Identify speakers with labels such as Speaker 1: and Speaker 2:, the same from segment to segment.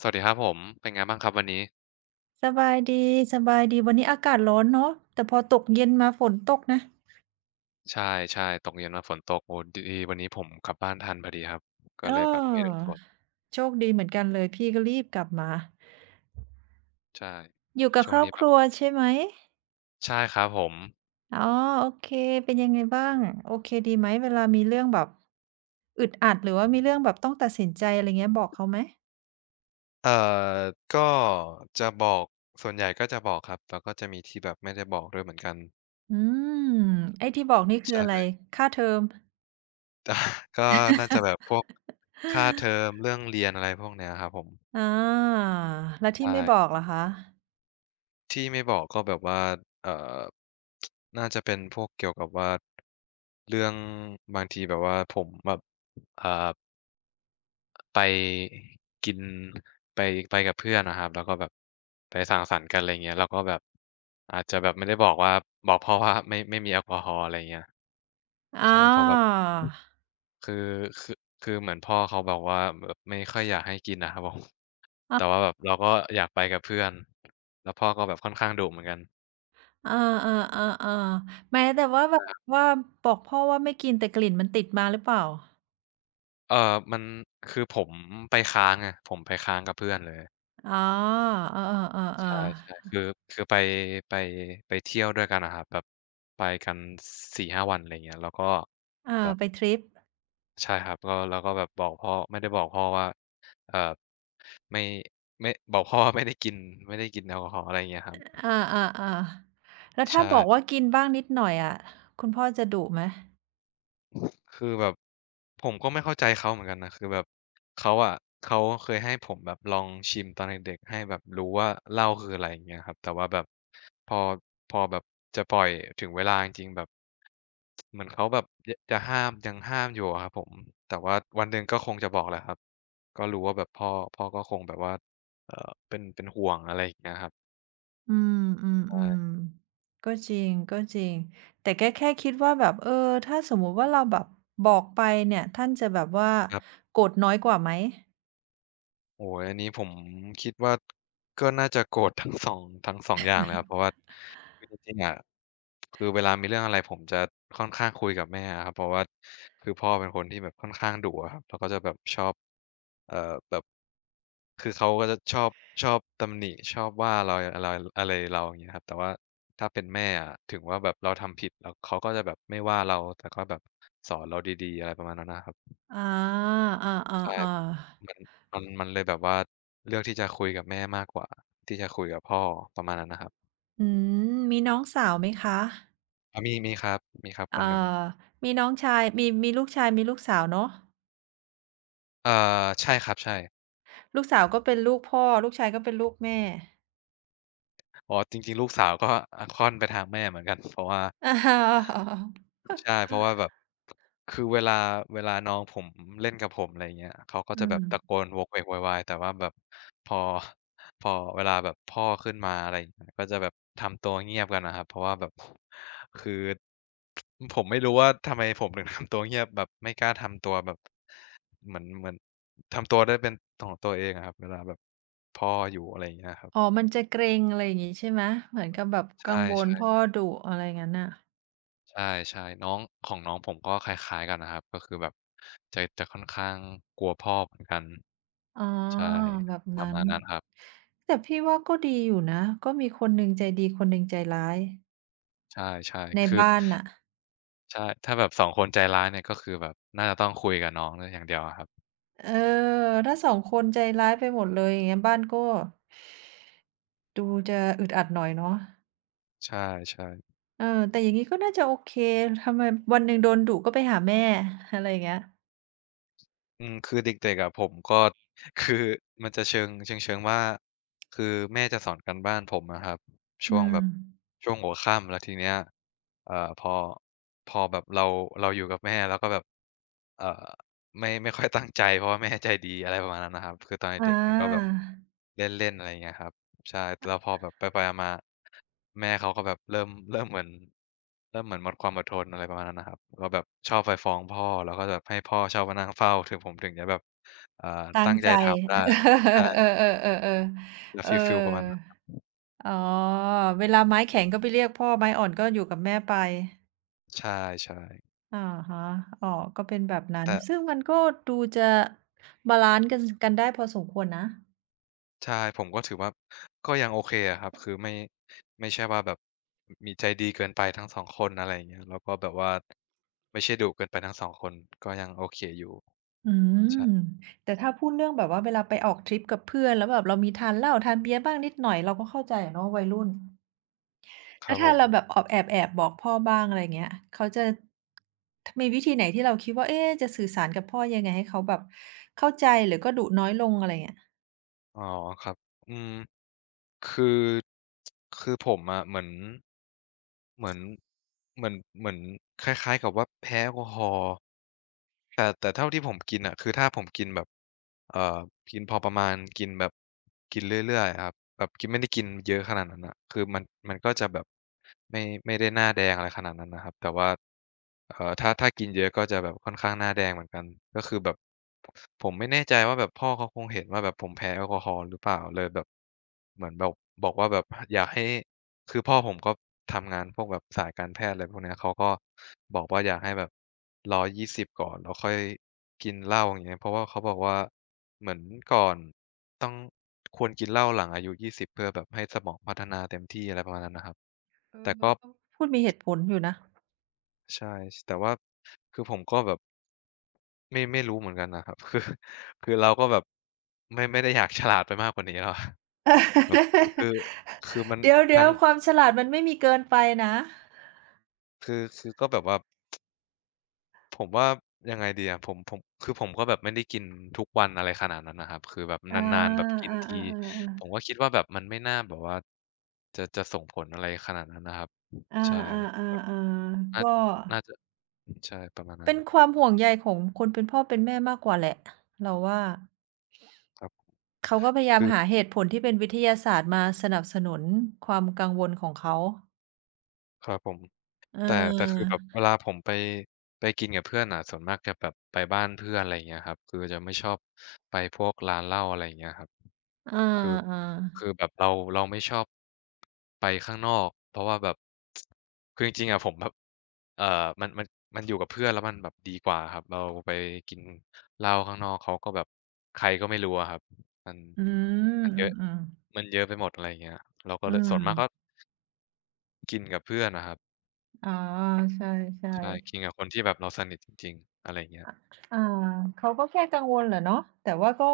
Speaker 1: สวัสดีครับผมเป็นไงบ้างครับวันนี้
Speaker 2: สบายดีสบายดีวันนี้อากาศร้อนเนาะแต่พอตกเย็นมาฝนตกนะ
Speaker 1: ใช่ๆตกเย็นมาฝนตกโอ้ดีวันนี้ผมกลับบ้านทันพอดีครับก็
Speaker 2: เ
Speaker 1: เลยแบบไม่โดน
Speaker 2: ออ
Speaker 1: ฝน
Speaker 2: โชคดีเหมือนกันเลยพี่ก็รีบกลับมา
Speaker 1: ใช่
Speaker 2: อยู่กับ
Speaker 1: ช่
Speaker 2: ค
Speaker 1: วง
Speaker 2: รอบ
Speaker 1: นี้แบ
Speaker 2: ค
Speaker 1: บ
Speaker 2: รัวใช่ไหม
Speaker 1: ใช่ครับผม
Speaker 2: อ๋อโอเคเป็นยังไงบ้างโอเคดีไหมเวลามีเรื่องแบบอึดอัดหรือว่ามีเรื่องแบบต้องตัดสินใจอะไรเงี้ยบอกเขาไหม
Speaker 1: เอ่อก็จะบอกส่วนใหญ่ก็จะบอกครับแล้วก็จะมีที่แบบไม่ได้บอกด้วยเหมือนกัน
Speaker 2: อืมไอ้ที่บอกนี่คือ
Speaker 1: ใช่
Speaker 2: อะไร ค่าเทอม
Speaker 1: แต่ก็น่าจะแบบพวกค่าเทอมเรื่องเรียนอะไรพวกเนี้ยครับผม
Speaker 2: อาแล้ว
Speaker 1: ใช
Speaker 2: ที่ไม่บอก
Speaker 1: ่
Speaker 2: ล่ะคะ
Speaker 1: ที่ไม่บอกก็แบบว่าเอ่อน่าจะเป็นพวกเกี่ยวกับว่าเรื่องบางทีแบบว่าผมแบบอ่าไปกินไปไปกับเพื่อนอะครับแล้วก็แบบไปสังสรรค์กันอะไรเงี้ยแล้วก็แบบอาจจะแบบไม่ได้บอกว่าบอกพ่อว่าไม่มีแอลกอฮอล์อะไรเงี้ย
Speaker 2: อา
Speaker 1: ใช่เพราะแบบคือคือคือเหมือนพ่อเขาบอกว่าแบบไม่ค่อยอยากให้กินอะครับผมแต่
Speaker 2: อา
Speaker 1: ว่าแบบเราก็อยากไปกับเพื่อนแล้วพ่อก็แบบค่อนข้างดุเหมือนกัน
Speaker 2: เออๆๆๆแม้แต่ว่าแบบว่าบอกพ่อว่าไม่กินแต่กลิ่นมันติดมาหรือเปล่า
Speaker 1: เอ่อมันคือผมไปค้างไงผมไปค้างกับเพื่อนเลย
Speaker 2: อ๋อเออ
Speaker 1: ใช่
Speaker 2: ๆๆ
Speaker 1: ๆคือคือไปไปไปเที่ยวด้วยกันอะครับแบบไปกัน4-5วันอะไรเงี้ยแล้วก็
Speaker 2: ๆเอ
Speaker 1: แบ
Speaker 2: อ
Speaker 1: บ
Speaker 2: ไปทริป
Speaker 1: ใช่ครับก็แล้วก็แบบบอกพ่อไม่ได้บอกพ่อว่าเอ่อไม่ไม่บอกพ่อว่า ไม่ได้กินไม่ได้กินแอลกอฮอล์อะไรเงี้ยครับ
Speaker 2: อาๆๆแล้วถ้าบอกว่า
Speaker 1: ใช่
Speaker 2: กินบ้างนิดหน่อยอะคุณพ่อจะดุไหม
Speaker 1: คือแบบผมก็ไม่เข้าใจเขาเหมือนกันนะคือแบบเขาอะเขาเคยให้ผมแบบลองชิมตอนเด็กๆให้แบบรู้ว่าเหล้าคืออะไรอย่างเงี้ยครับแต่ว่าแบบพอพอแบบจะปล่อยถึงเวลาจริงๆแบบเหมือนเขาแบบจะห้ามยังห้ามอยู่อะครับผมแต่ว่าวันหนึ่งก็คงจะบอกแหละครับก็รู้ว่าแบบพ่อก็คงแบบว่าเออเป็นห่วงอะไรอย่างเงี้ยครับ
Speaker 2: อืม
Speaker 1: ใช่
Speaker 2: ๆๆก็จริงก็จริงแต่ก็แค่คิดว่าแบบเออถ้าสมมุติว่าเราแบบบอกไปเนี่ยท่านจะแบบว่า
Speaker 1: ครับ
Speaker 2: โกรธน้อยกว่าไหม
Speaker 1: โอ้ยอันนี้ผมคิดว่าก็น่าจะโกรธทั้งสองทั้งสองอย่างเลยครับเพราะว่า คือจริงๆอะคือเวลามีเรื่องอะไรผมจะค่อนข้างคุยกับแม่อะครับเพราะว่าคือพ่อเป็นคนที่แบบค่อนข้างดุอะครับแล้วก็จะแบบชอบเอ่อแบบคือเขาก็จะชอบตำหนิชอบว่าเราอะไรอะไรเราอย่างเงี้ยครับแต่ว่าถ้าเป็นแม่อะถึงว่าแบบเราทำผิดแล้วเขาก็จะแบบไม่ว่าเราแต่ก็แบบสอนเราดีๆอะไรประมาณนั้นนะครับ
Speaker 2: อาอ
Speaker 1: ใช่
Speaker 2: าๆ
Speaker 1: มั
Speaker 2: ๆ
Speaker 1: นมันเลยแบบว่าเลือกที่จะคุยกับแม่มากกว่าที่จะคุยกับพ่อประมาณนั้นนะครับ
Speaker 2: อืมมีน้องสาวไหมคะ
Speaker 1: อามีครับมีครับคน
Speaker 2: เอ่
Speaker 1: หนึ่ง
Speaker 2: อมีน้องชายมีมีลูกชาย มีลูกสาวเนาะ
Speaker 1: เอ่อใช่ครับใช่
Speaker 2: ลูกสาวก็เป็นลูกพ่อ ลูกชายก็เป็นลูกแม่
Speaker 1: อ๋อจริงๆลูกสาวก็ค่อนไปทางแม่เหมือนกัน เพราะว่า
Speaker 2: อะฮะ
Speaker 1: ใช่เพราะว่าแบบคือเวลาน้องผมเล่นกับผมอะไรอย่างเงี้ยเขาก็
Speaker 2: อื
Speaker 1: จะแบบตะโก
Speaker 2: ม
Speaker 1: นโวกเวกโวยวายแต่ว่าแบบพอพอเวลาแบบพ่อขึ้นมาอะไรอย่างเงี้ยก็จะแบบทำตัวเงียบกันน่ะครับเพราะว่าแบบคือผมไม่รู้ว่าทำไมผมถึงทำตัวเงียบแบบไม่กล้าทำตัวแบบเหมือนทำตัวได้เป็นของตัวเองอะครับเวลาแบบพ่ออยู่อะไรอย่างเงี้ยครั
Speaker 2: อ๋อ
Speaker 1: บ
Speaker 2: มันจะเกรงอะไรอย่างงี้ใช่ไหมเหมือนกับแบบ
Speaker 1: ใช
Speaker 2: กังวล
Speaker 1: ่
Speaker 2: พ่อ
Speaker 1: ๆ
Speaker 2: ดุอะไรงั้นน่ะ
Speaker 1: ใช่ใช่น้องของน้องผมก็คล้ายๆกันนะครับก็คือแบบจะค่อนข้างกลัวพ่อเหมือนกัน
Speaker 2: อ๋อ
Speaker 1: ใช่
Speaker 2: แบบ
Speaker 1: ประ
Speaker 2: นั้น
Speaker 1: มาณนั้นครับ
Speaker 2: แต่พี่ว่าก็ดีอยู่นะก็มีคนหนึ่งใจดีคนหนึ่งใจร้าย
Speaker 1: ใช่
Speaker 2: ใน
Speaker 1: ๆคือ
Speaker 2: บ้านน่ะ
Speaker 1: ใช่ถ้าแบบ2คนใจร้ายเนี่ยก็คือแบบน่าจะต้องคุยกับน้องด้วยอย่างเดียวอะครับ
Speaker 2: เออถ้าสองคนใจร้ายไปหมดเลยอย่างเงี้ยบ้านก็ดูจะอึดอัดหน่อยเนาะ
Speaker 1: ใช่ๆ
Speaker 2: เออแต่อย่างงี้ก็น่าจะโอเคทำไมวันหนึ่งโดนดุก็ไปหาแม่ อะไรอย่างเงี้ย
Speaker 1: อืมคือเด็กๆอะผมก็ คือมันจะเชิงเชิงๆว่าคือแม่จะสอนการบ้านผมอะครับช่ว
Speaker 2: อื
Speaker 1: งแบ
Speaker 2: ม
Speaker 1: บช่วงหัวค่ำแล้วทีเนี้ยเอ่อพอพอแบบเราอยู่กับแม่เราก็แบบเอ่อไม่ค่อย ตั้งใจเพราะว่าแม่ใจดีอะไรประมาณนั้นนะครับคือตอน
Speaker 2: อ
Speaker 1: เด็กๆมันก็แบบ
Speaker 2: า
Speaker 1: เล่นๆอะไรอย่างเงี้ยครับ ใช่แล้วพอแบบไปๆมาๆแม่เขาก็แบบเริ่มเริ่มเหมือนเริ่มเหมือนหมดความอดทนอะไรประมาณนั้นนะครับก็แบบชอบไปฟ้องพ่อแล้วก็แบบให้พ่อเชอบมานั่งเฝ้าถึงผมถึงจะแบบอ่า
Speaker 2: ตั้
Speaker 1: ตั้
Speaker 2: ง
Speaker 1: งใจ
Speaker 2: ใจ
Speaker 1: ทำได้ใช่
Speaker 2: เออๆๆ
Speaker 1: จะ
Speaker 2: ๆเอ
Speaker 1: ฟีลประมาณ
Speaker 2: อ
Speaker 1: นั้น
Speaker 2: อ๋อเวลาไม้แข็งก็ไปเรียกพ่อไม้อ่อนก็อยู่กับแม่ไป
Speaker 1: ใช่ๆ
Speaker 2: อะฮะอ๋อก็เป็นแบบนั้น
Speaker 1: แต่
Speaker 2: ซึ่งมันก็ดูจะบาลันซ์กันได้พอสมควรนะ
Speaker 1: ใช่ผมก็ถือว่าก็ยังโอเคอะครับคือไม่ใช่ว่าแบบอมีใจดีเกินไปทั้งสองคนอะไรอย่างเงี้ยแล้วก็แบบว่าไม่ใช่ดุเกินไปทั้งสองคนก็ยังโอเคอยู่
Speaker 2: อืม
Speaker 1: ใช่
Speaker 2: แต่ถ้าพูดเรื่องแบบว่าเวลาไปออกทริปกับเพื่อนแล้วแบบเรามีทานเหล้าทานเบียร์บ้างนิดหน่อยเราก็เข้าใจอะเนาะวัยรุ่น
Speaker 1: ค
Speaker 2: แล้
Speaker 1: รั
Speaker 2: ว
Speaker 1: บผ
Speaker 2: ถ้า
Speaker 1: ม
Speaker 2: เราแบบออบแอบๆบอกพ่อบ้างอะไรอย่างเงี้ยเขาจะทมีวิธีไหนที่เราคิดว่าเอ๊ะจะสื่อสารกับพ่อยังไงให้เขาแบบเข้าใจหรือก็ดุน้อยลงอะไรเงี้ย
Speaker 1: อ๋อครับอืม คือคือผมอะเหมือนเหมือนเหมือนคล้ายๆกับว่าแพ้แอลกอฮอล์แต่เท่าที่ผมกินอะคือถ้าผมกินแบบเอ่อกินพอประมาณกินแบบกินเรื่อยๆอะครับแบบกินไม่ได้กินเยอะขนาดนั้นน่ะคือมันก็จะแบบไม่ไม่ได้หน้าแดงอะไรขนาดนั้นนะครับแต่ว่า ถ้ากินเยอะก็จะแบบค่อนข้างหน้าแดงเหมือนกันก็คือแบบผมไม่แน่ใจว่าแบบพ่อเขาคงเห็นว่าแบบผมแพ้แอลกอฮอล์หรือเปล่าเลยแบบเหมือนแบบบอกว่าแบบอยากให้คือพ่อผมก็ทำงานพวกแบบสายการแพทย์อะไรพวกเนี้ยเขาก็บอกว่าอยากให้แบบรอยยี่สิบก่อนแล้วค่อยกินเหล้าอย่างเงี้ยเพราะว่าเขาบอกว่าเหมือนก่อนต้องควรกินเหล้าหลังอายุยี่สิบเพื่อแบบให้สมองพัฒนาเต็มที่อะไรประมาณนั้นนะครับ
Speaker 2: เออ
Speaker 1: แต่ก็
Speaker 2: เขาพูดมีเหตุผลอยู่นะ
Speaker 1: ใช่ชแต่ว่าคือผมก็แบบไม่รู้เหมือนกันนะครับ คือคือเราก็แบบไม่ได้อยากฉลาดไปมากกว่านี้แล้วอะ แบบคือมัน
Speaker 2: เออเดี๋
Speaker 1: ทั้
Speaker 2: ย
Speaker 1: ง
Speaker 2: วๆความฉลาดมันไม่มีเกินไปนะ
Speaker 1: คือก็แบบว่าผมว่ายังไงดีอะผมคือผมก็แบบไม่ได้กินทุกวันอะไรขนาดนั้นนะครับคือแบบน
Speaker 2: อา
Speaker 1: านๆแบบกิน
Speaker 2: อา
Speaker 1: ที
Speaker 2: ๆ
Speaker 1: ผ
Speaker 2: ๆ
Speaker 1: มก็
Speaker 2: ๆ
Speaker 1: คิดว่าแบบมันไม่น่าแบบว่าจะส่งผลอะไรขนาดนั้นนะครับ
Speaker 2: อ
Speaker 1: ใช่
Speaker 2: าๆๆ
Speaker 1: น่า
Speaker 2: ๆก็
Speaker 1: น่าจะใช่ประมาณนั้
Speaker 2: เป็
Speaker 1: น
Speaker 2: นความห่วงใยของคนเป็นพ่อเป็นแม่มากกว่าแหละเราว่า
Speaker 1: ครับ
Speaker 2: เขาก็พยายาม
Speaker 1: คือ
Speaker 2: หาเหตุผลที่เป็นวิทยาศาสตร์มาสนับสนุนความกังวลของเขา
Speaker 1: ครับผม
Speaker 2: เ
Speaker 1: แต่คือ
Speaker 2: ออ
Speaker 1: แบบเวลาผมไปกินกับเพื่อนอะส่วนมากจะแบบไปบ้านเพื่อนอะไรอย่างเงี้ยครับคือจะไม่ชอบไปพวกร้านเหล้าอะไรอย่างเงี้ยครับ
Speaker 2: เออ
Speaker 1: คือคือแบ
Speaker 2: ๆ
Speaker 1: บเราไม่ชอบไปข้างนอกเพราะว่าแบบคือจริงๆอะผมแบบเอ่อมันมันมันอยู่กับเพื่อนแล้วมันแบบดีกว่าครับเราไปกินเหล้าข้างนอกเขาก็แบบใครก็ไม่รู้อะครับมัน
Speaker 2: อืม
Speaker 1: มัน
Speaker 2: อ
Speaker 1: เยอะ
Speaker 2: ืมๆ
Speaker 1: มันเยอะไปหมดอะไรอย่างเงี้ยเราก็
Speaker 2: อื
Speaker 1: เลยส่วนมากก็
Speaker 2: ม
Speaker 1: กินกับเพื่อนอะครับ
Speaker 2: อ๋อใช่
Speaker 1: ใช่กิง
Speaker 2: ๆ
Speaker 1: กับคนที่แบบเราสนิทจริงๆอะไรอย่างเงี้ย
Speaker 2: ออาเขาก็แค่กังวลแหละเนาะแต่ว่าก็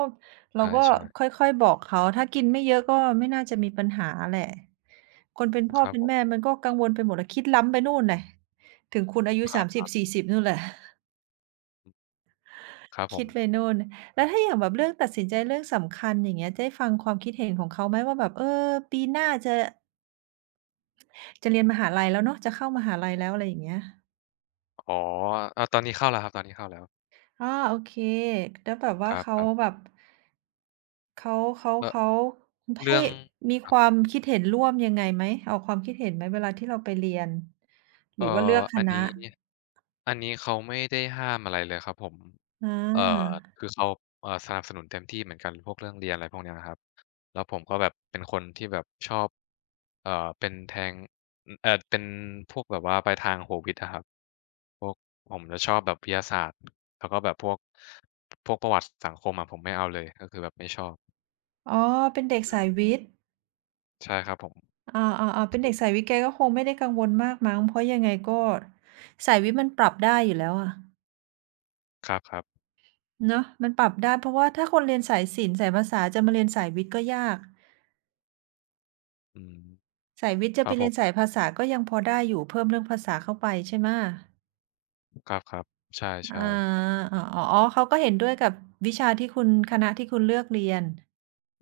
Speaker 2: เราก็
Speaker 1: ใช่
Speaker 2: ค
Speaker 1: ๆ
Speaker 2: ่อยๆบอกเขาถ้ากินไม่เยอะก็ไม่น่าจะมีปัญหาแหละ คนเป็นพ่
Speaker 1: ค
Speaker 2: อ
Speaker 1: รับ
Speaker 2: เป็
Speaker 1: ผ
Speaker 2: น
Speaker 1: ม
Speaker 2: แม่มันก็กังวลไปหมดอะคิดล้ำไปนู่นแหละถึงคุณอายุ
Speaker 1: ครับ
Speaker 2: 30-40นู่นแหละ
Speaker 1: ครับผ
Speaker 2: คิ
Speaker 1: ม
Speaker 2: ดไปนู่นแล้วถ้าอย่างแบบเรื่องตัดสินใจเรื่องสำคัญอย่างเงี้ยได้ฟังความคิดเห็นของเขาไหมว่าแบบเออปีหน้าจะจะเรียนมหาลัยแล้วเนาะจะเข้ามหาลัยแล้วอะไรอย่างเงี้ย
Speaker 1: อ๋ออาตอนนี้เข้าแล้วครับตอนนี้เข้าแล้ว
Speaker 2: อาโอเคแล้วแบบ
Speaker 1: ค
Speaker 2: ว่าเขา
Speaker 1: รับ
Speaker 2: แบบเขาเขา
Speaker 1: ๆแล้ว
Speaker 2: เขา
Speaker 1: เรื่
Speaker 2: ให้
Speaker 1: อง
Speaker 2: มี
Speaker 1: ค
Speaker 2: ค
Speaker 1: รั
Speaker 2: วาม
Speaker 1: บ
Speaker 2: คิดเห็นร่วมยังไงไหมออกความคิดเห็นไหมเวลาที่เราไปเรียนห
Speaker 1: เอ่อ
Speaker 2: รือว่าเลือกค
Speaker 1: อันนี้
Speaker 2: ณะ
Speaker 1: อันนี้เขาไม่ได้ห้ามอะไรเลยครับผม
Speaker 2: อ
Speaker 1: เอ่อ
Speaker 2: า
Speaker 1: คือเขาสนับสนุนเต็มที่เหมือนกันพวกเรื่องเรียนอะไรพวกเนี้ยครับแล้วผมก็แบบเป็นคนที่แบบชอบเอ่อเป็นแทงอเป็นพวกแบบว่าไปทางโหวิทอะครับ พวกผมจะชอบแบบวิทยาศาสตร์แล้วก็แบบพวกประวัติสังคมอะผมไม่เอาเลยก็คือแบบไม่ชอบ
Speaker 2: อ๋อเป็นเด็กสายวิทย์
Speaker 1: ใช่ใช่ครับผม
Speaker 2: อาๆๆเป็น
Speaker 1: คือ
Speaker 2: เด็กสายวิทย์แกก็คงไม่ได้กังวลมากมั้ง เพราะยังไงก็สายวิทย์มันปรับได้อยู่แล้วอะ
Speaker 1: ครับ
Speaker 2: เนาะมันปรับได้เพราะว่าถ้าคนเรียนสายศิลป์สายภาษาจะมาเรียนสายวิทย์ก็ยาก
Speaker 1: ๆอืม
Speaker 2: สายวิทย์จะ
Speaker 1: ค
Speaker 2: ไป
Speaker 1: รับผ
Speaker 2: เรียนสาย
Speaker 1: ม
Speaker 2: ภาษาก็ยังพอได้อยู่ เพิ่มเรื่องภาษาเข้าไปใช่ไหมะ
Speaker 1: ครับๆใช่
Speaker 2: อา
Speaker 1: ๆ
Speaker 2: อ๋อๆออ๋อเขาก็เห็นด้วยกับวิชาที่คุณคณะที่คุณเลือกเรียน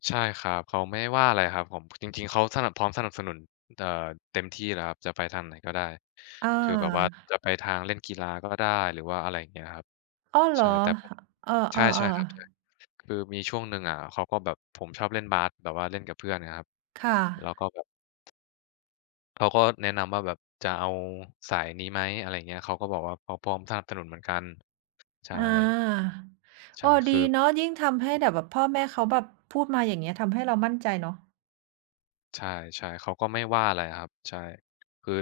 Speaker 1: ใช่ครับเขาไม่ได้ว่าอะไรครับผมจริงๆเขาสนับพร้อมสนับสนุนเอ่อเต็มที่แล้วครับจะไปทางไหนก็ได้
Speaker 2: อ
Speaker 1: คือแบบว่า
Speaker 2: า
Speaker 1: จะไปทางเล่นกีฬาก็ได้หรือว่าอะไรอย่างเงี้ยครับ
Speaker 2: ออเหร
Speaker 1: ใช่
Speaker 2: อ
Speaker 1: แต่ผม
Speaker 2: เออๆอ
Speaker 1: ใช่
Speaker 2: อเอ
Speaker 1: ใช่
Speaker 2: อ
Speaker 1: ครับใช่คือมีช่วงหนึ่งอะเขาก็แบบผมชอบเล่นบาสแบบว่าเล่นกับเพื่อนนะครับ
Speaker 2: ค่ะ
Speaker 1: แล้วก็แบบ เขาก็แนะนำว่าแบบจะเอาสายนี้ไหมอะไรเงี้ยเขาก็บอกว่าเขาพร้อมสนับสนุนเหมือนกันใช่
Speaker 2: อาเอ
Speaker 1: ใช่
Speaker 2: อ
Speaker 1: คื
Speaker 2: ดี
Speaker 1: อ
Speaker 2: เนาะยิ่งทำให้แบบแบบพ่อแม่เขาแบบพูดมาอย่างเงี้ยทำให้เรามั่นใจเนาะ
Speaker 1: ใช่ๆเขาก็ไม่ว่าอะไรอะครับใช่คือ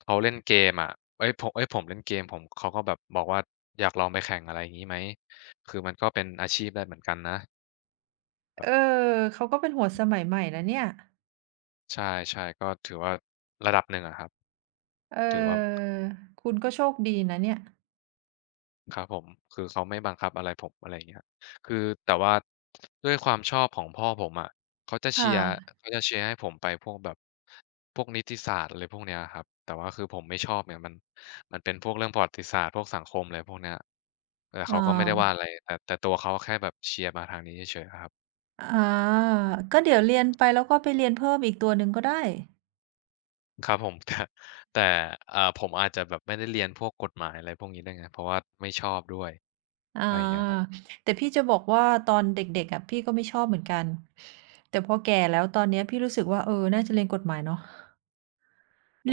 Speaker 1: เขาเล่นเกมอะเฮ้ยผมเล่นเกมผมเขาก็แบบบอกว่าอยากลองไปแข่งอะไรงี้ไหมคือมันก็เป็นอาชีพได้เหมือนกันนะแบ
Speaker 2: เอ
Speaker 1: บ
Speaker 2: อ เขาก็เป็นหัวสมัยใหม่นะเนี่ย
Speaker 1: ใช่ๆก็ถือว่าระดับหนึ่งอะครับ
Speaker 2: เอ
Speaker 1: ถือว่า
Speaker 2: อคุณก็โชคดีนะเนี่ย
Speaker 1: ครับผมคือเขาไม่บังคับอะไรผมอะไรอย่างเงี้ยคือแต่ว่าด้วยความชอบของพ่อผมอะเขาจะเชียร์
Speaker 2: ค่ะ
Speaker 1: เขาจะเชียร์ให้ผมไปพวกแบบพวกนิติศาสตร์อะไรพวกเนี้ยครับแต่ว่าคือผมไม่ชอบไงมันเป็นพวกเรื่องประวัติศาสตร์พวกสังคมอะไรพวกเนี้ยแต่
Speaker 2: อ
Speaker 1: เขาก็ไม่ได้ว่า
Speaker 2: า
Speaker 1: อะไรแต่ตัวเขาแค่แบบเชียร์มาทางนี้เฉยๆอะครับ
Speaker 2: อาก็เดี๋ยวเรียนไปแล้วก็ไปเรียนเพิ่มอีกตัวหนึ่งก็ได้
Speaker 1: ครับผมแต่ แต่ผมอาจจะแบบไม่ได้เรียนพวกกฎหมายอะไรพวกนี้ด้วยไงเพราะว่าไม่ชอบด้วย
Speaker 2: อ
Speaker 1: อะไรอย่างเงี้ยครับ
Speaker 2: าแต่พี่จะบอกว่าตอนเด็กๆอะพี่ก็ไม่ชอบเหมือนกันแต่พอแก่แล้วตอนเนี้ยพี่รู้สึกว่าเออน่าจะเรียนกฎหมายเนาะ เ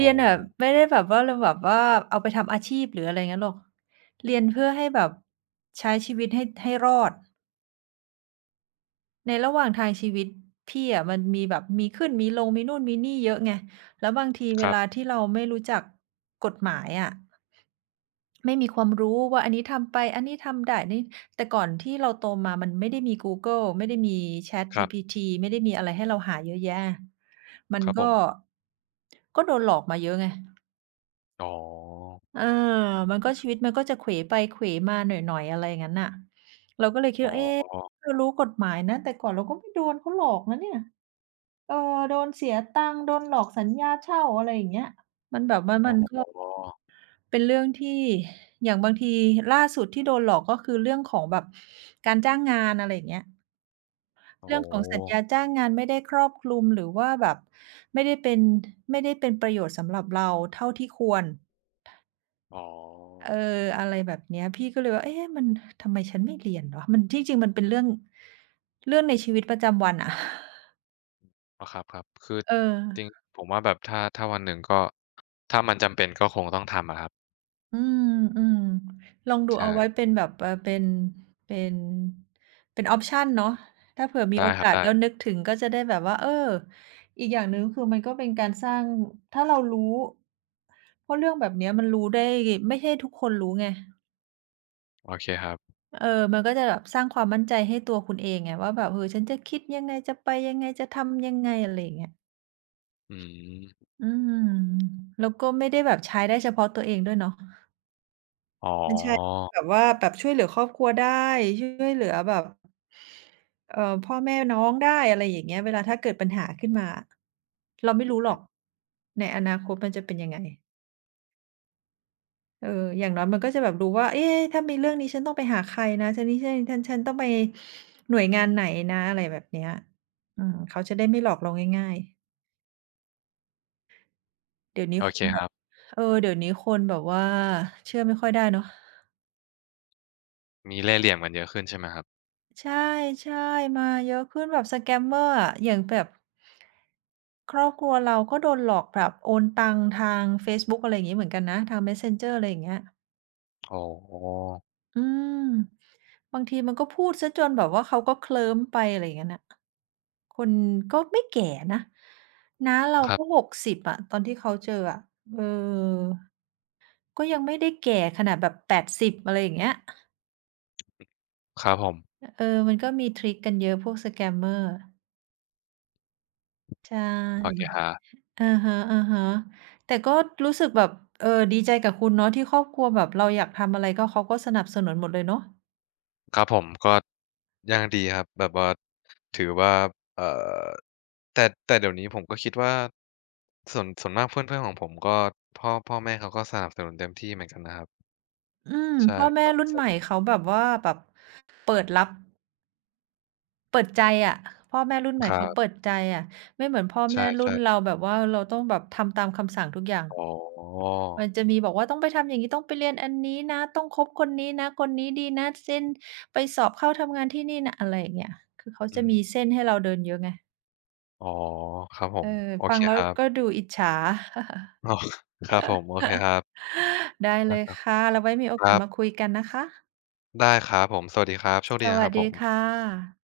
Speaker 1: โอ้
Speaker 2: รียนอะไม่ได้แบบว่าเราแบบว่าเอาไปทำอาชีพหรืออะไรงั้นหรอกเรียนเพื่อให้แบบใช้ชีวิตให้รอดในระหว่างทางชีวิตพี่อะมันมีแบบมีขึ้นมีลงมีนู่นมีนี่เยอะไงแล้วบางที
Speaker 1: ค
Speaker 2: เว
Speaker 1: รั
Speaker 2: ลา
Speaker 1: บ
Speaker 2: ที่เราไม่รู้จักกฎหมายอะไม่มีความรู้ว่าอันนี้ทำไปอันนี้ทำได้นี่แต่ก่อนที่เราโตมามันไม่ได้มีกูเกิลไม่ได้มี
Speaker 1: ครับ
Speaker 2: ChatGPT ไม่ได้มีอะไรให้เราหาเยอะแยะมั
Speaker 1: ค
Speaker 2: น
Speaker 1: รับผ
Speaker 2: ก็
Speaker 1: ม
Speaker 2: ก็โดนหลอกมาเยอะไง
Speaker 1: อ๋อ
Speaker 2: เออมันก็ชีวิตมันก็จะเขวไปเขวมาหน่อยๆอะไรอย่างงั้นน่ะเราก็เลยคิด
Speaker 1: อ๋
Speaker 2: ว่าเอ๊
Speaker 1: อ
Speaker 2: เรารู้กฎหมายนะแต่ก่อนเราก็ไม่โดนเขาหลอกนะเนี่ยเออโดนเสียตังค์โดนหลอกสัญญาเช่าอะไรอย่างเงี้ยมันแบบว่า
Speaker 1: อ๋
Speaker 2: มัน
Speaker 1: อ
Speaker 2: ก็เป็นเรื่องที่อย่างบางทีล่าสุดที่โดนหลอกก็คือเรื่องของแบบการจ้างงานอะไรอย่างเงี้ย
Speaker 1: โอ้โฮ
Speaker 2: เรื่องของสัญญาจ้างงานไม่ได้ครอบคลุมหรือว่าแบบไม่ได้เป็นไม่ได้เป็นประโยชน์สำหรับเราเท่าที่ควร
Speaker 1: อ๋อ
Speaker 2: เอออะไรแบบเนี้ยพี่ก็เลยว่าเอ๊ะมันทำไมฉันไม่เรียนวะมันที่จริงมันเป็นเรื่องในชีวิตประจำวันอะ
Speaker 1: อาครับๆคือ
Speaker 2: เออ
Speaker 1: จริงผมว่าแบบถ้าวันหนึ่งก็ถ้ามันจำเป็นก็คงต้องทำอะครับ
Speaker 2: อืมๆลองดู
Speaker 1: ใช่
Speaker 2: เอาไว้เป็นแบบเป็นเป็นเป็นออปชันเนาะถ้าเผื่อมี
Speaker 1: ได้
Speaker 2: โอ
Speaker 1: ครับ
Speaker 2: กาสแล้วนึ
Speaker 1: ได้
Speaker 2: กถึงก็จะได้แบบว่าเอออีกอย่างหนึ่งคือมันก็เป็นการสร้างถ้าเรารู้เพราะเรื่องแบบเนี้ยมันรู้ได้ไม่ใช่ทุกคนรู้ไง
Speaker 1: โอเคครับ
Speaker 2: เออมันก็จะแบบสร้างความมั่นใจให้ตัวคุณเองไงว่าแบบเออฉันจะคิดยังไงจะไปยังไงจะทำยังไงอะไรอย่างเงี้ย
Speaker 1: อืม
Speaker 2: อืมแล้วก็ไม่ได้แบบใช้ได้เฉพาะตัวเองด้วยเนาะ
Speaker 1: อ๋อ
Speaker 2: มันใช้แบบว่าแบบช่วยเหลือครอบครัวได้ช่วยเหลือแบบพ่อแม่น้องได้อะไรอย่างเงี้ยเวลาถ้าเกิดปัญหาขึ้นมาเราไม่รู้หรอกในอนาคตมันจะเป็นยังไง เอออย่างน้อยมันก็จะแบบรู้ว่าเอ๊ะถ้ามีเรื่องนี้ฉันต้องไปหาใครนะ ฉันนี่ฉันต้องไปหน่วยงานไหนนะอะไรแบบเนี้ยอืมเขาจะได้ไม่หลอกเราง่ายๆ เดี๋ยวนี้
Speaker 1: โอ
Speaker 2: ค
Speaker 1: เค
Speaker 2: นแบ
Speaker 1: ค
Speaker 2: บ
Speaker 1: รับ
Speaker 2: เออเดี๋ยวนี้คนแบบว่าเชื่อไม่ค่อยได้เนาะ
Speaker 1: มีเล่ห์เหลี่ยมกันเยอะขึ้นใช่ไหมครับ
Speaker 2: ใช่ๆมาเยอะขึ้นแบบสแกม mer อะอย่างแบบครอบครัวเราก็โดนหลอกแบบโอนตังทางเฟซบุ๊กอะไรอย่างงี้เหมือนกันนะ ทาง Messenger อะไรอย่างเงี้ย
Speaker 1: อ๋อ
Speaker 2: อืมบางทีมันก็พูดเสียจนแบบว่าเขาก็เคลิ้มไปอะไรอย่างงั้นน่ะคนก็ไม่แก่นะน้าเรา
Speaker 1: ครั
Speaker 2: ก็
Speaker 1: บ
Speaker 2: 60อะตอนที่เขาเจออะเออก็ยังไม่ได้แก่ขนาดแบบ80อะไรอย่างเงี้ย
Speaker 1: ครับผม
Speaker 2: เออมันก็มีทริกกันเยอะพวกสแกมเมอร์ใช่
Speaker 1: โอเคครับ
Speaker 2: อะฮะๆแต่ก็รู้สึกแบบเออดีใจกับคุณเนาะที่ครอบครัวแบบเราอยากทำอะไรก็เขาก็สนับสนุนหมดเลยเนาะ
Speaker 1: ครับผมก็ยังดีครับแบบว่าถือว่าเอ่อแต่เดี๋ยวนี้ผมก็คิดว่าส่วนมากเพื่อนๆของผมก็พ่อแม่เขาก็สนับสนุนเต็มที่เหมือนกันนะครับ
Speaker 2: อืม
Speaker 1: ใช่
Speaker 2: พ่อแม่
Speaker 1: ก็
Speaker 2: รุ่น
Speaker 1: ส
Speaker 2: ใหม่เขาแบบว่าแบบเปิดรับ เปิดใจอะพ่อแม่รุ่นใหม่
Speaker 1: ครั
Speaker 2: เขาเปิ
Speaker 1: บ
Speaker 2: ดใจอะไม่เหมือนพ่อ
Speaker 1: ใช่
Speaker 2: แม่รุ่นเราแบบว่าเราต้องแบบทำตามคำสั่งทุกอย่าง
Speaker 1: ๆอ๋อ
Speaker 2: มันจะมีบอกว่าต้องไปทำอย่างงี้ต้องไปเรียนอันนี้นะต้องคบคนนี้นะคนนี้ดีนะเส้นไปสอบเข้าทำงานที่นี่นะอะไรอย่างเงี้ยคือเขา
Speaker 1: อื
Speaker 2: จะ
Speaker 1: ม
Speaker 2: มีเส้นให้เราเดินเยอะไง
Speaker 1: อ๋อครับผ
Speaker 2: เออ
Speaker 1: มโอ
Speaker 2: ฟั
Speaker 1: เค
Speaker 2: งแล้
Speaker 1: ค
Speaker 2: ว
Speaker 1: รับ
Speaker 2: ก็ดูอิจฉา
Speaker 1: อ๋อครับผมโอเคครับ
Speaker 2: ได้เล
Speaker 1: ได้
Speaker 2: ย
Speaker 1: ครับ
Speaker 2: ค่ะแล้วไว้มีโอ
Speaker 1: ค
Speaker 2: กา
Speaker 1: รั
Speaker 2: สมา
Speaker 1: บ
Speaker 2: คุยกันนะคะ
Speaker 1: ได้ครับผมสวัสดีครับโชค
Speaker 2: ส
Speaker 1: ดีนะค
Speaker 2: วัส
Speaker 1: รับผ
Speaker 2: ดี
Speaker 1: ม
Speaker 2: ค่ะ